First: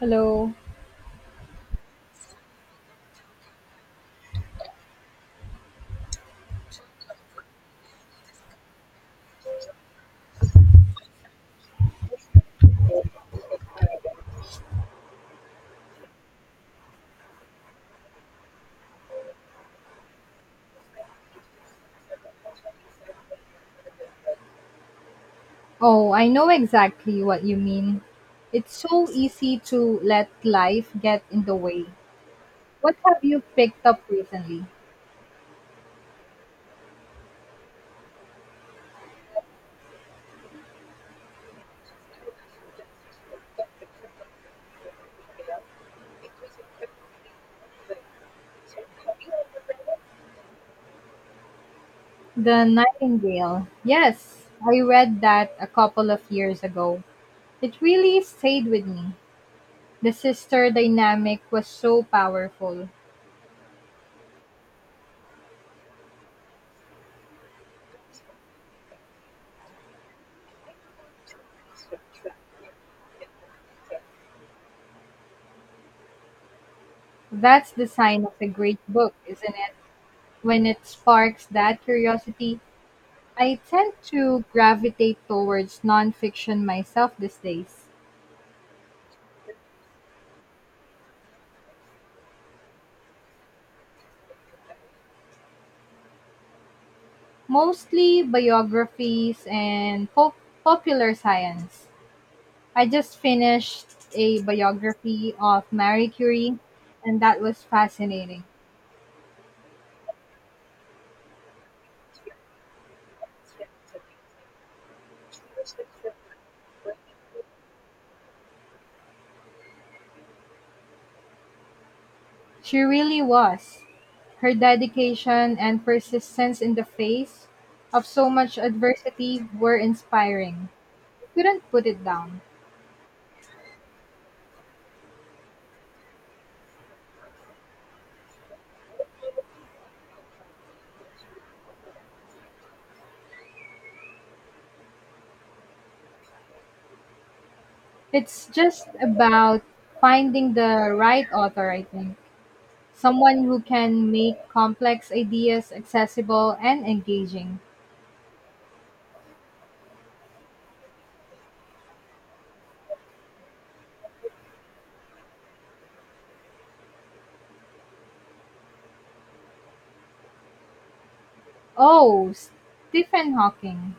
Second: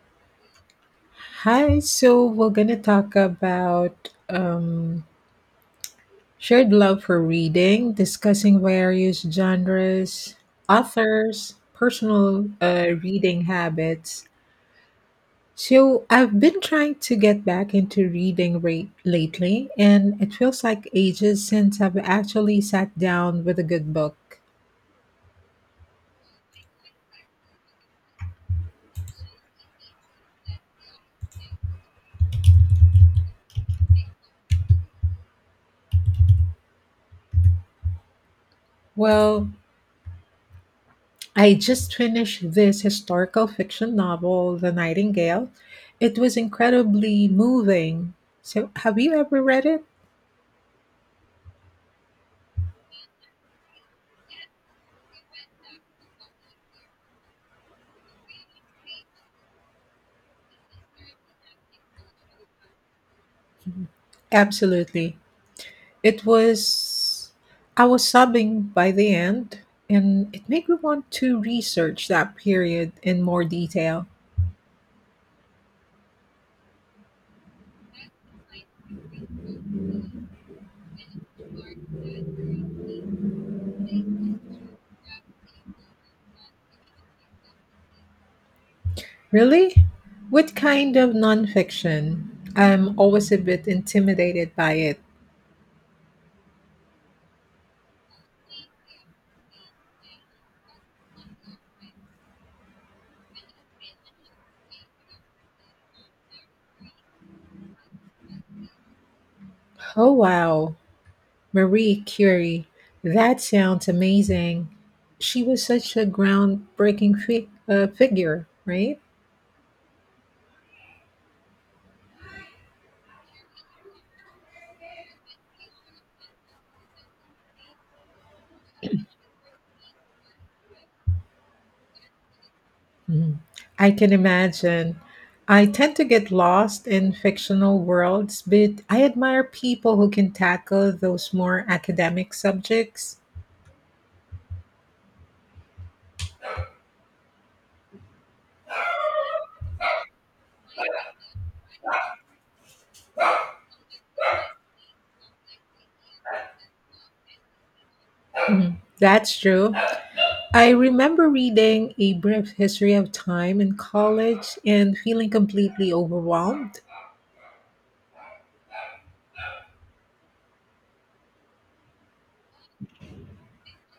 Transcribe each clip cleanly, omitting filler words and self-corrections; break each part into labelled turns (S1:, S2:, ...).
S1: Hello.
S2: Hi, so we're going to talk about shared love for reading, discussing various genres, authors, personal reading habits. So, I've been trying to get back into reading rate lately, and it feels like ages since I've actually sat down with a good book.
S1: Oh, I know exactly what you mean. It's so easy to let life get in the way. What have you picked up recently?
S2: Well, I just finished this historical fiction novel, The Nightingale. It was incredibly moving. So, have you ever read it?
S1: The Nightingale. Yes, I read that a couple of years ago. It really stayed with me. The sister dynamic was so powerful.
S2: Absolutely. It was, I was sobbing by the end, and it made me want to research that period in more detail.
S1: That's the sign of a great book, isn't it? When it sparks that curiosity, I tend to gravitate towards nonfiction myself these days.
S2: Really? What kind of nonfiction? I'm always a bit intimidated by it.
S1: Mostly biographies and popular science. I just finished a biography of Marie Curie, and that was fascinating.
S2: Oh, wow. Marie Curie. That sounds amazing. She was such a groundbreaking figure, right?
S1: She really was. Her dedication and persistence in the face of so much adversity were inspiring. I couldn't put it down.
S2: Mhm. I can imagine. I tend to get lost in fictional worlds, but I admire people who can tackle those more academic subjects.
S1: It's just about finding the right author, I think. Someone who can make complex ideas accessible and engaging.
S2: Mhm. That's true. I remember reading A Brief History of Time in college and feeling completely overwhelmed.
S1: Oh, Stephen Hawking.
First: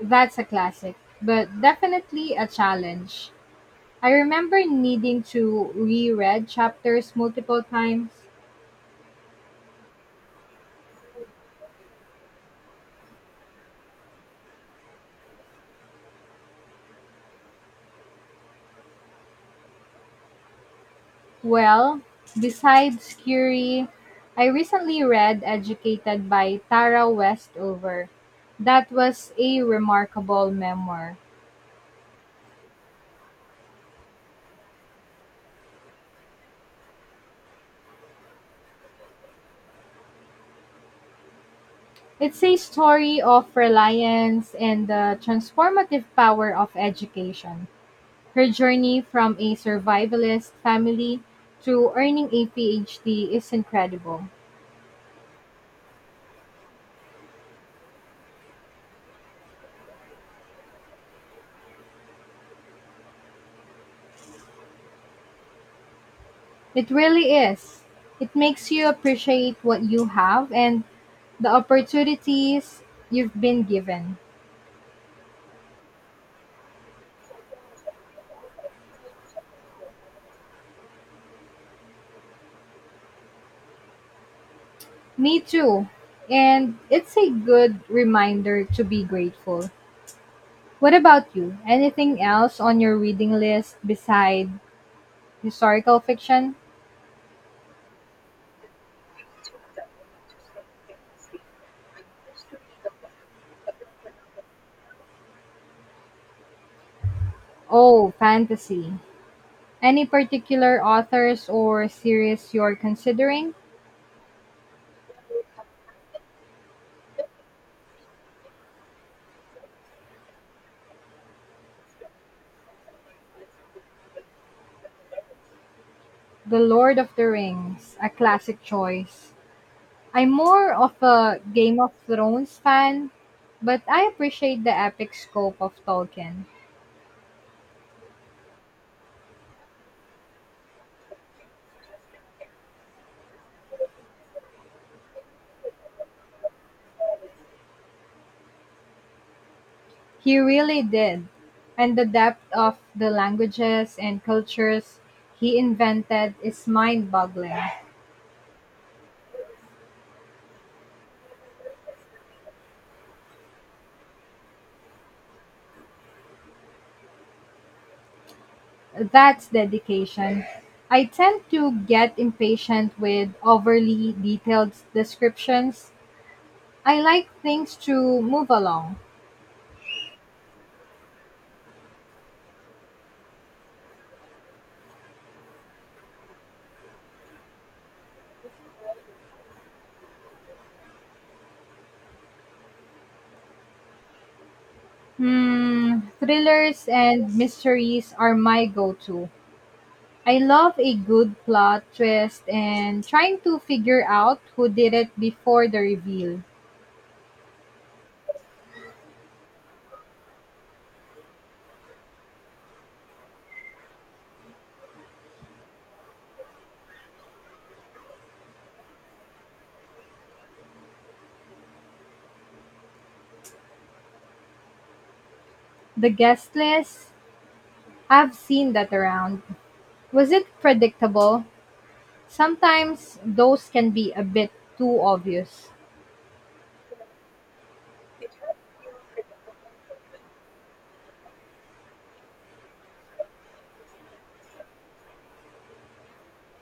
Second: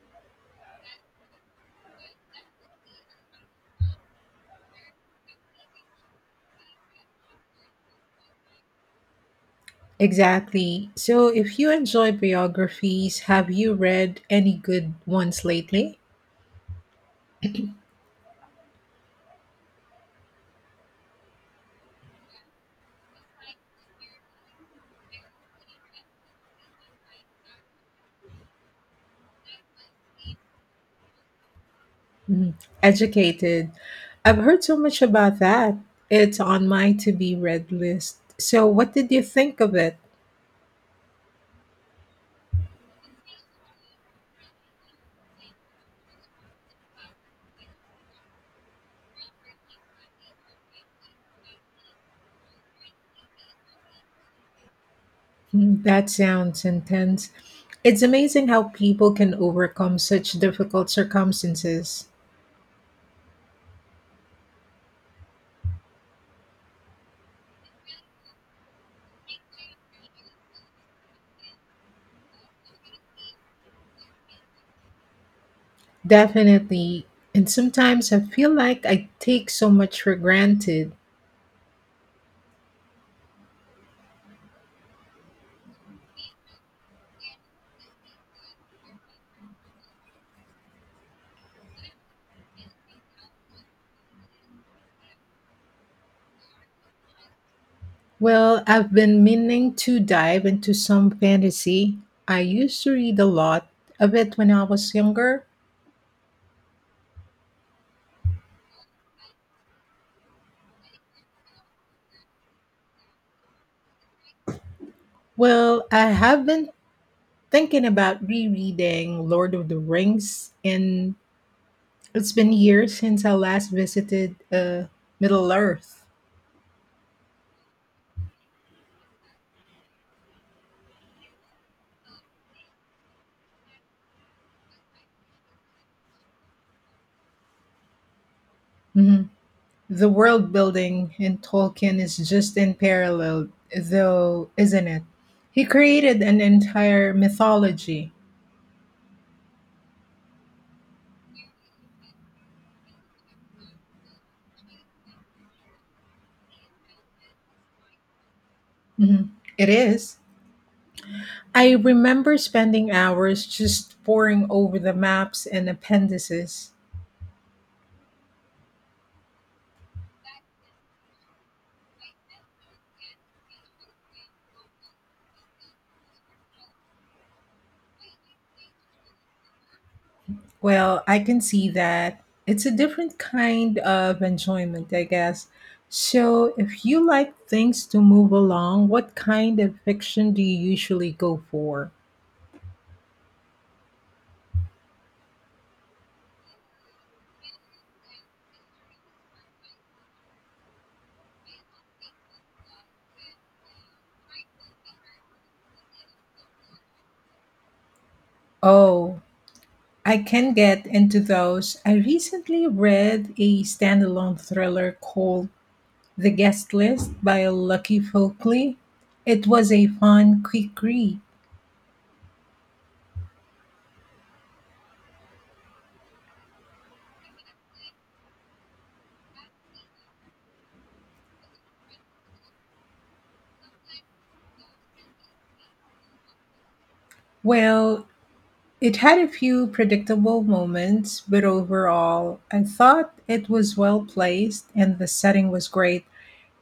S1: That's a classic, but definitely a challenge. I remember needing to reread chapters multiple times.
S2: Exactly. So, if you enjoy biographies, have you read any good ones lately?
S1: Well, besides Curie, I recently read Educated by Tara Westover. That was a remarkable memoir.
S2: Mm, Educated. I've heard so much about that. It's on my to be read list. So, what did you think of it?
S1: It's a story of reliance and the transformative power of education. Her journey from a survivalist family to earning a PhD is incredible.
S2: Mm, that sounds intense. It's amazing how people can overcome such difficult circumstances.
S1: It really is. It makes you appreciate what you have and the opportunities you've been given.
S2: Definitely. And sometimes I feel like I take so much for granted.
S1: Me too. And it's a good reminder to be grateful. What about you? Anything else on your reading list beside historical fiction?
S2: Well, I've been meaning to dive into some fantasy. I used to read a lot of it when I was younger.
S1: Oh, fantasy. Any particular authors or series you're considering?
S2: Well, I have been thinking about rereading Lord of the Rings, and it's been years since I last visited Middle Earth.
S1: The Lord of the Rings, a classic choice. I'm more of a Game of Thrones fan, but I appreciate the epic scope of Tolkien.
S2: Mhm. The world building in Tolkien is just unparalleled, though, isn't it? He created an entire mythology.
S1: He really did. And the depth of the languages and cultures he invented is mind boggling.
S2: Mhm. It is. I remember spending hours just poring over the maps and appendices.
S1: That's dedication. I tend to get impatient with overly detailed descriptions. I like things to move along.
S2: Well, I can see that. It's a different kind of enjoyment, I guess. So, if you like things to move along, what kind of fiction do you usually go for?
S1: Hmm, thrillers and mysteries are my go-to. I love a good plot twist and trying to figure out who did it before the reveal.
S2: Oh, I can get into those. I recently read a standalone thriller called The Guest List by Lucky Folkley. It was a fun, quick read.
S1: The guest list, I've seen that around. Was it predictable? Sometimes those can be a bit too obvious.
S2: Well, it had a few predictable moments, but overall, I thought it was well placed and the setting was great.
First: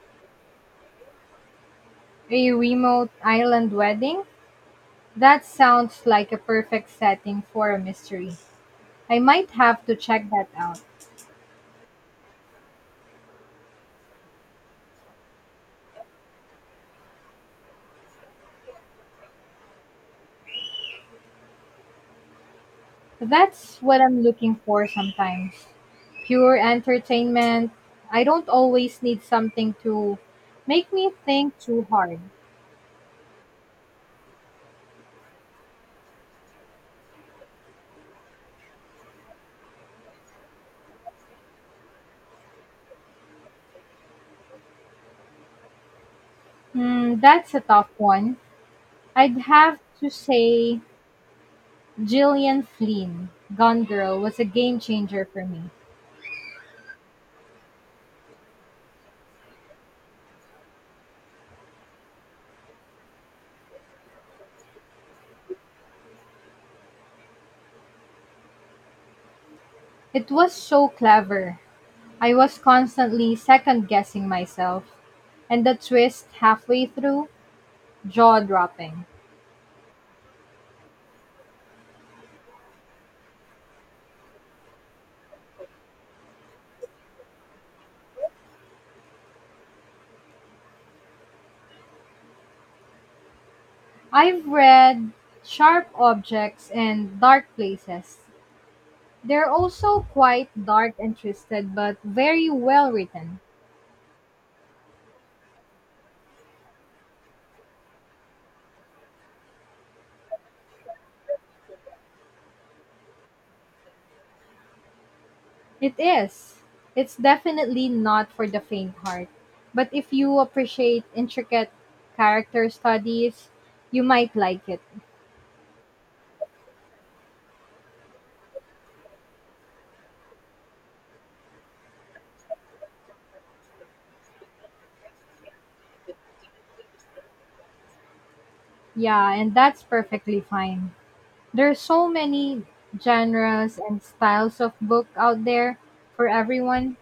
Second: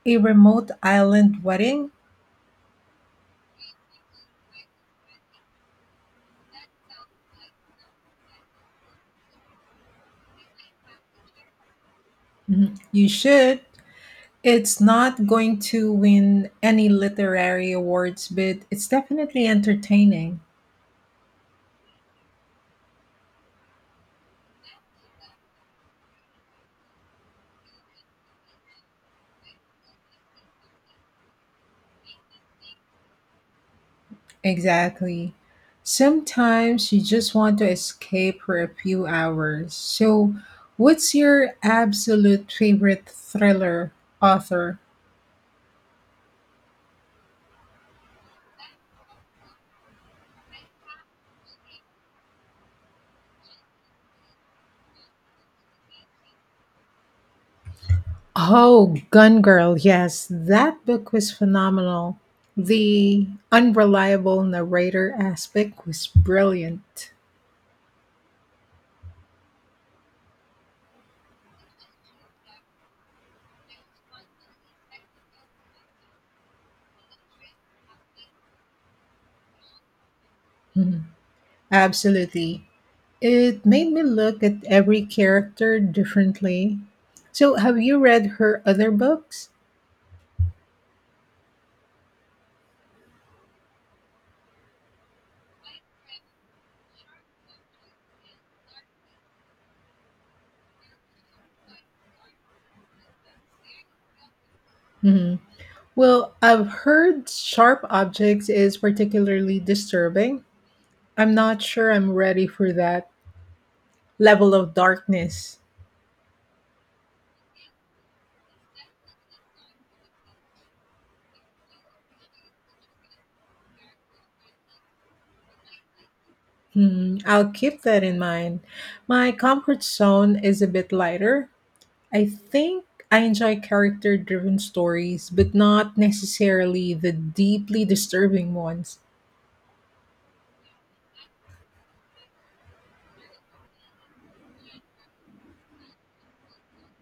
S2: A remote island wedding?
S1: A remote island wedding? That sounds like a perfect setting for a mystery. I might have to check that out.
S2: Mhm. You should. It's not going to win any literary awards, but it's definitely entertaining.
S1: That's what I'm looking for sometimes. Pure entertainment. I don't always need something to make me think too hard.
S2: Exactly. Sometimes you just want to escape for a few hours. So, what's your absolute favorite thriller author?
S1: Hmm, that's a tough one. I'd have to say Gillian Flynn, Gone Girl, was a game changer for me.
S2: Oh, Gun Girl, yes, that book was phenomenal. The unreliable narrator aspect was brilliant.
S1: It was so clever. I was constantly second guessing myself. And the twist halfway through, jaw dropping.
S2: Mhm. Absolutely. It made me look at every character differently. So, have you read her other books?
S1: I've read Sharp Objects and Dark Places, they're also quite dark and twisted, but very well written.
S2: Mhm. Well, I've heard Sharp Objects is particularly disturbing. I'm not sure I'm ready for that level of darkness.
S1: It is. It's definitely not for the faint heart. But if you appreciate intricate character studies, you might like it.
S2: Hmm, I'll keep that in mind. My comfort zone is a bit lighter. I think I enjoy character driven stories, but not necessarily the deeply disturbing ones.
S1: Yeah, and that's perfectly fine. There's so many genres and styles of book out there for everyone.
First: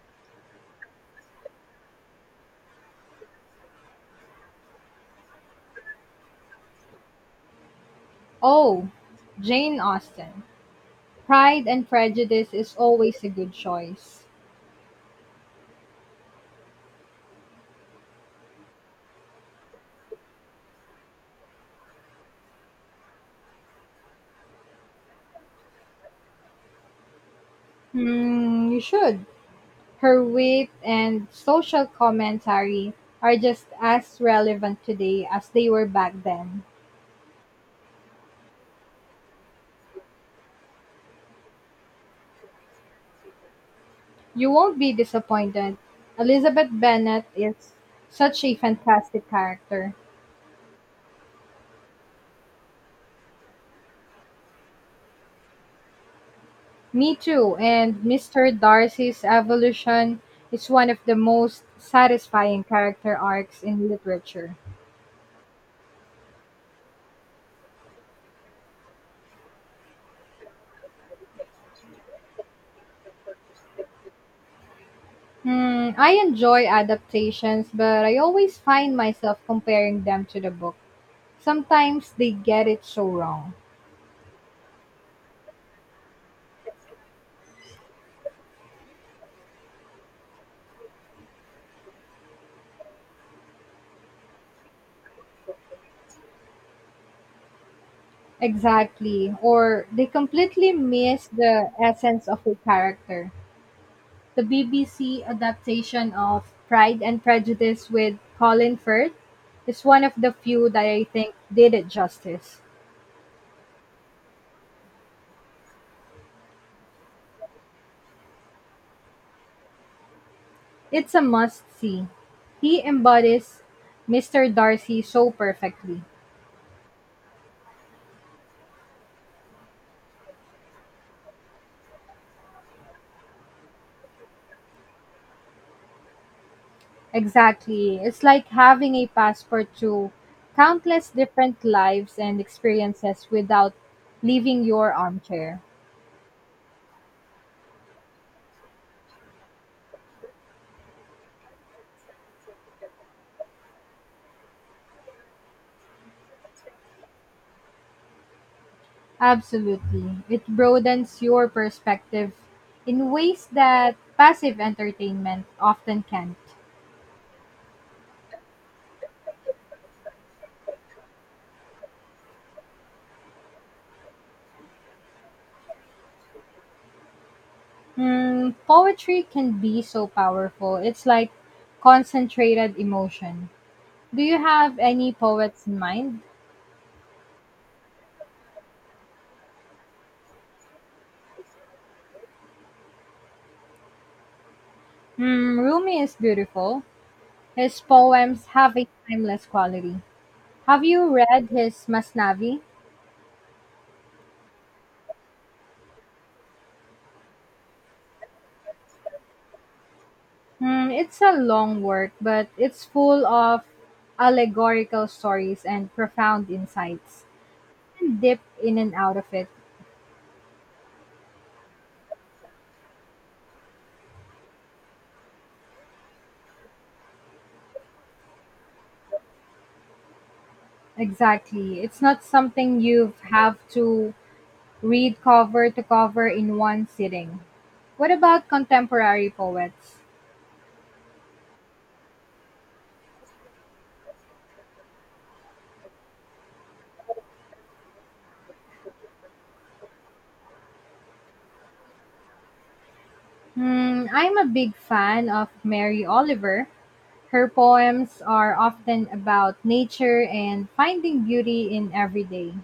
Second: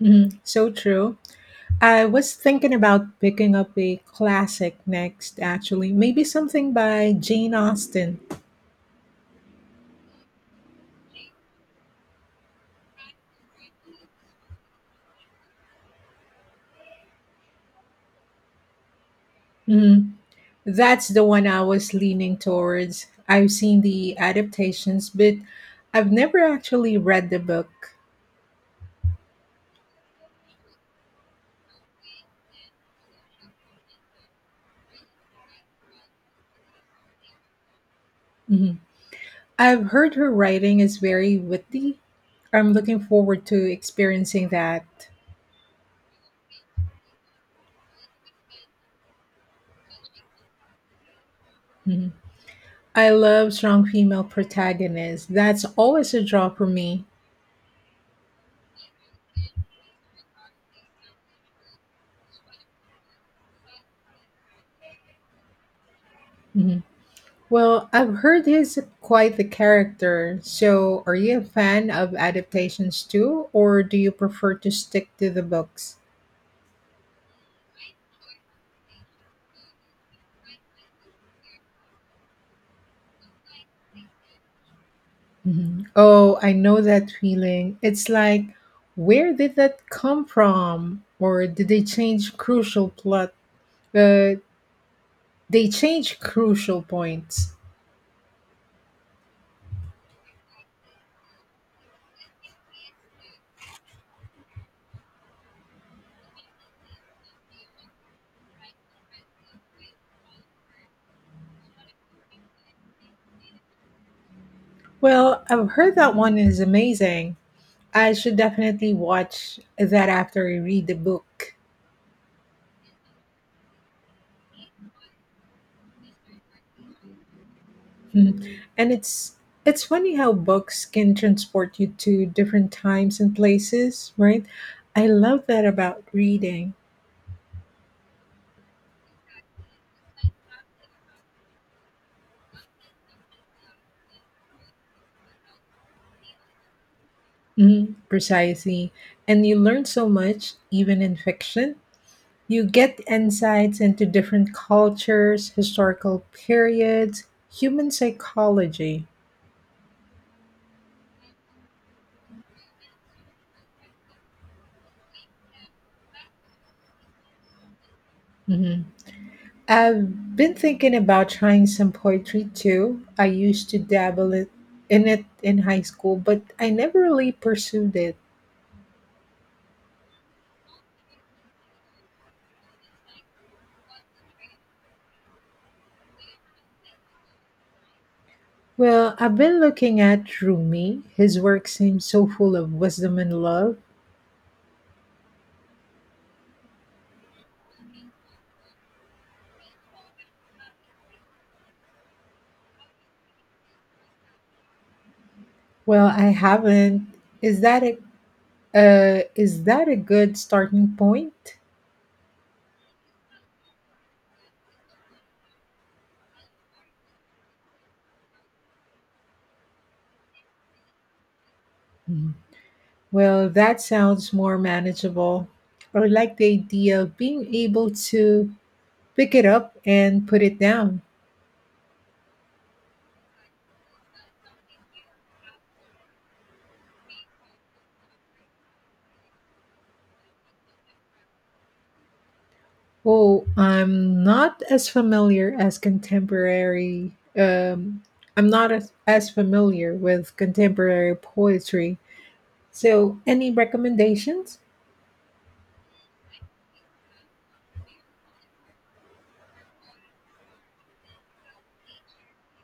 S2: Mhm, so true. I was thinking about picking up a classic next, actually. Maybe something by Jane Austen.
S1: Oh, Jane Austen. Pride and Prejudice is always a good choice.
S2: Mhm, that's the one I was leaning towards. I've seen the adaptations, but I've never actually read the book.
S1: Hmm, you should. Her wit and social commentary are just as relevant today as they were back then.
S2: Mm-hmm. I've heard her writing is very witty. I'm looking forward to experiencing
S1: You won't be
S2: that.
S1: disappointed. Elizabeth Bennet is such a fantastic character.
S2: Mhm. I love strong female protagonists. That's always a draw for me.
S1: Me too, and Mr. Darcy's evolution is one of the most satisfying character arcs in literature.
S2: Mhm. Well, I've heard he's quite the character. So, are you a fan of adaptations too, or do you prefer to stick to the
S1: Hmm,
S2: books?
S1: I enjoy adaptations, but I always find myself comparing them to the book. Sometimes they get it so wrong.
S2: Mhm. Oh, I know that feeling. It's like, where did that come from? Or did they change crucial plot? But they change crucial points.
S1: Exactly. Or they completely miss the essence of the character. The BBC adaptation of Pride and Prejudice with Colin Firth is one of the few that I think did it justice.
S2: Well, I've heard that one is amazing. I should definitely watch that after I read the
S1: It's a
S2: book.
S1: must see. He embodies Mr. Darcy so perfectly.
S2: And it's funny how books can transport you to different times and places, right? I love that about reading.
S1: Exactly. It's like having a passport to countless different lives and experiences without leaving your armchair.
S2: Mhm, precisely. And you learn so much even in fiction. You get insights into different cultures, historical periods, human psychology.
S1: Absolutely. It broadens your perspective in ways that passive entertainment often can't.
S2: Mm-hmm. I've been thinking about trying some poetry too. I used to in it in high school, but I never really pursued it.
S1: Hmm, poetry can be so powerful. It's like concentrated emotion. Do you have any poets in mind?
S2: Well, I've been looking at Rumi. His work seems so full of wisdom and love.
S1: Hmm, Rumi is beautiful. His poems have a timeless quality. Have you read his Masnavi?
S2: Well, I haven't. Is that a is that a good
S1: Hmm,
S2: starting
S1: it's a
S2: point?
S1: long work, but it's full of allegorical stories and profound insights. Dip in and out of it.
S2: Mhm. Well, that sounds more manageable. I like the idea of being able to pick it up and put it down.
S1: Exactly. It's not something you have to read cover to cover in one sitting. What about contemporary poets?
S2: Oh, I'm not as familiar as contemporary. I'm not as familiar with contemporary poetry. So, any
S1: Hmm, I'm a
S2: recommendations?
S1: big fan of Mary Oliver. Her poems are often about nature and finding beauty in everyday.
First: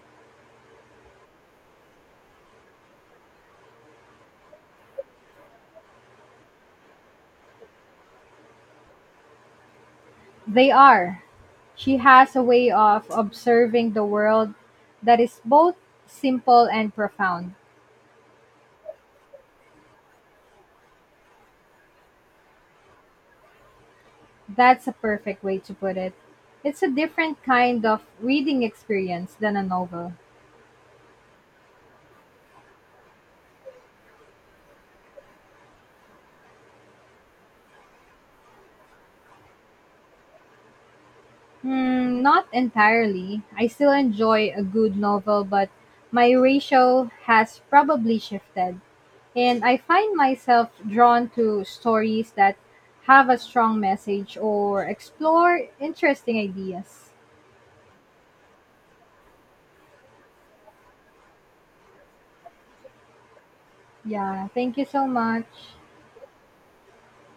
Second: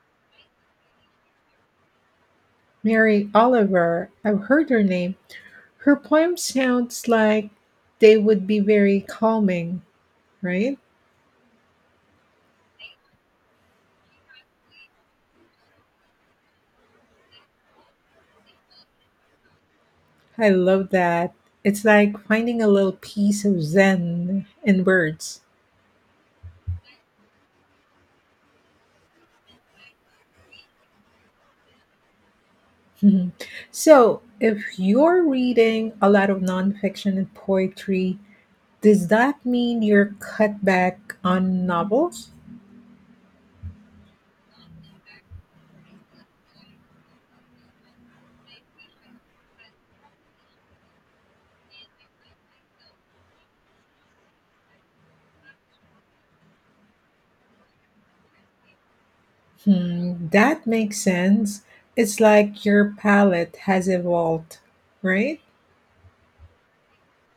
S2: Mary Oliver, I've heard her name. Her poem sounds like they would be very calming,
S1: They
S2: right?
S1: are. She has a way of observing the world that is both simple and profound.
S2: I love that. It's like finding a little piece of zen in
S1: That's a
S2: words.
S1: perfect way to put it. It's a different kind of reading experience than a novel.
S2: Mhm. So, if you're reading a lot of nonfiction and poetry, does that mean you're cut back on
S1: Hmm,
S2: novels?
S1: not entirely. I still enjoy a good novel, but my ratio has probably shifted. And I find myself drawn to stories that have a strong message or explore interesting ideas.
S2: Hmm, that makes sense. It's like your palette has
S1: Yeah,
S2: evolved,
S1: thank you so
S2: right?
S1: much.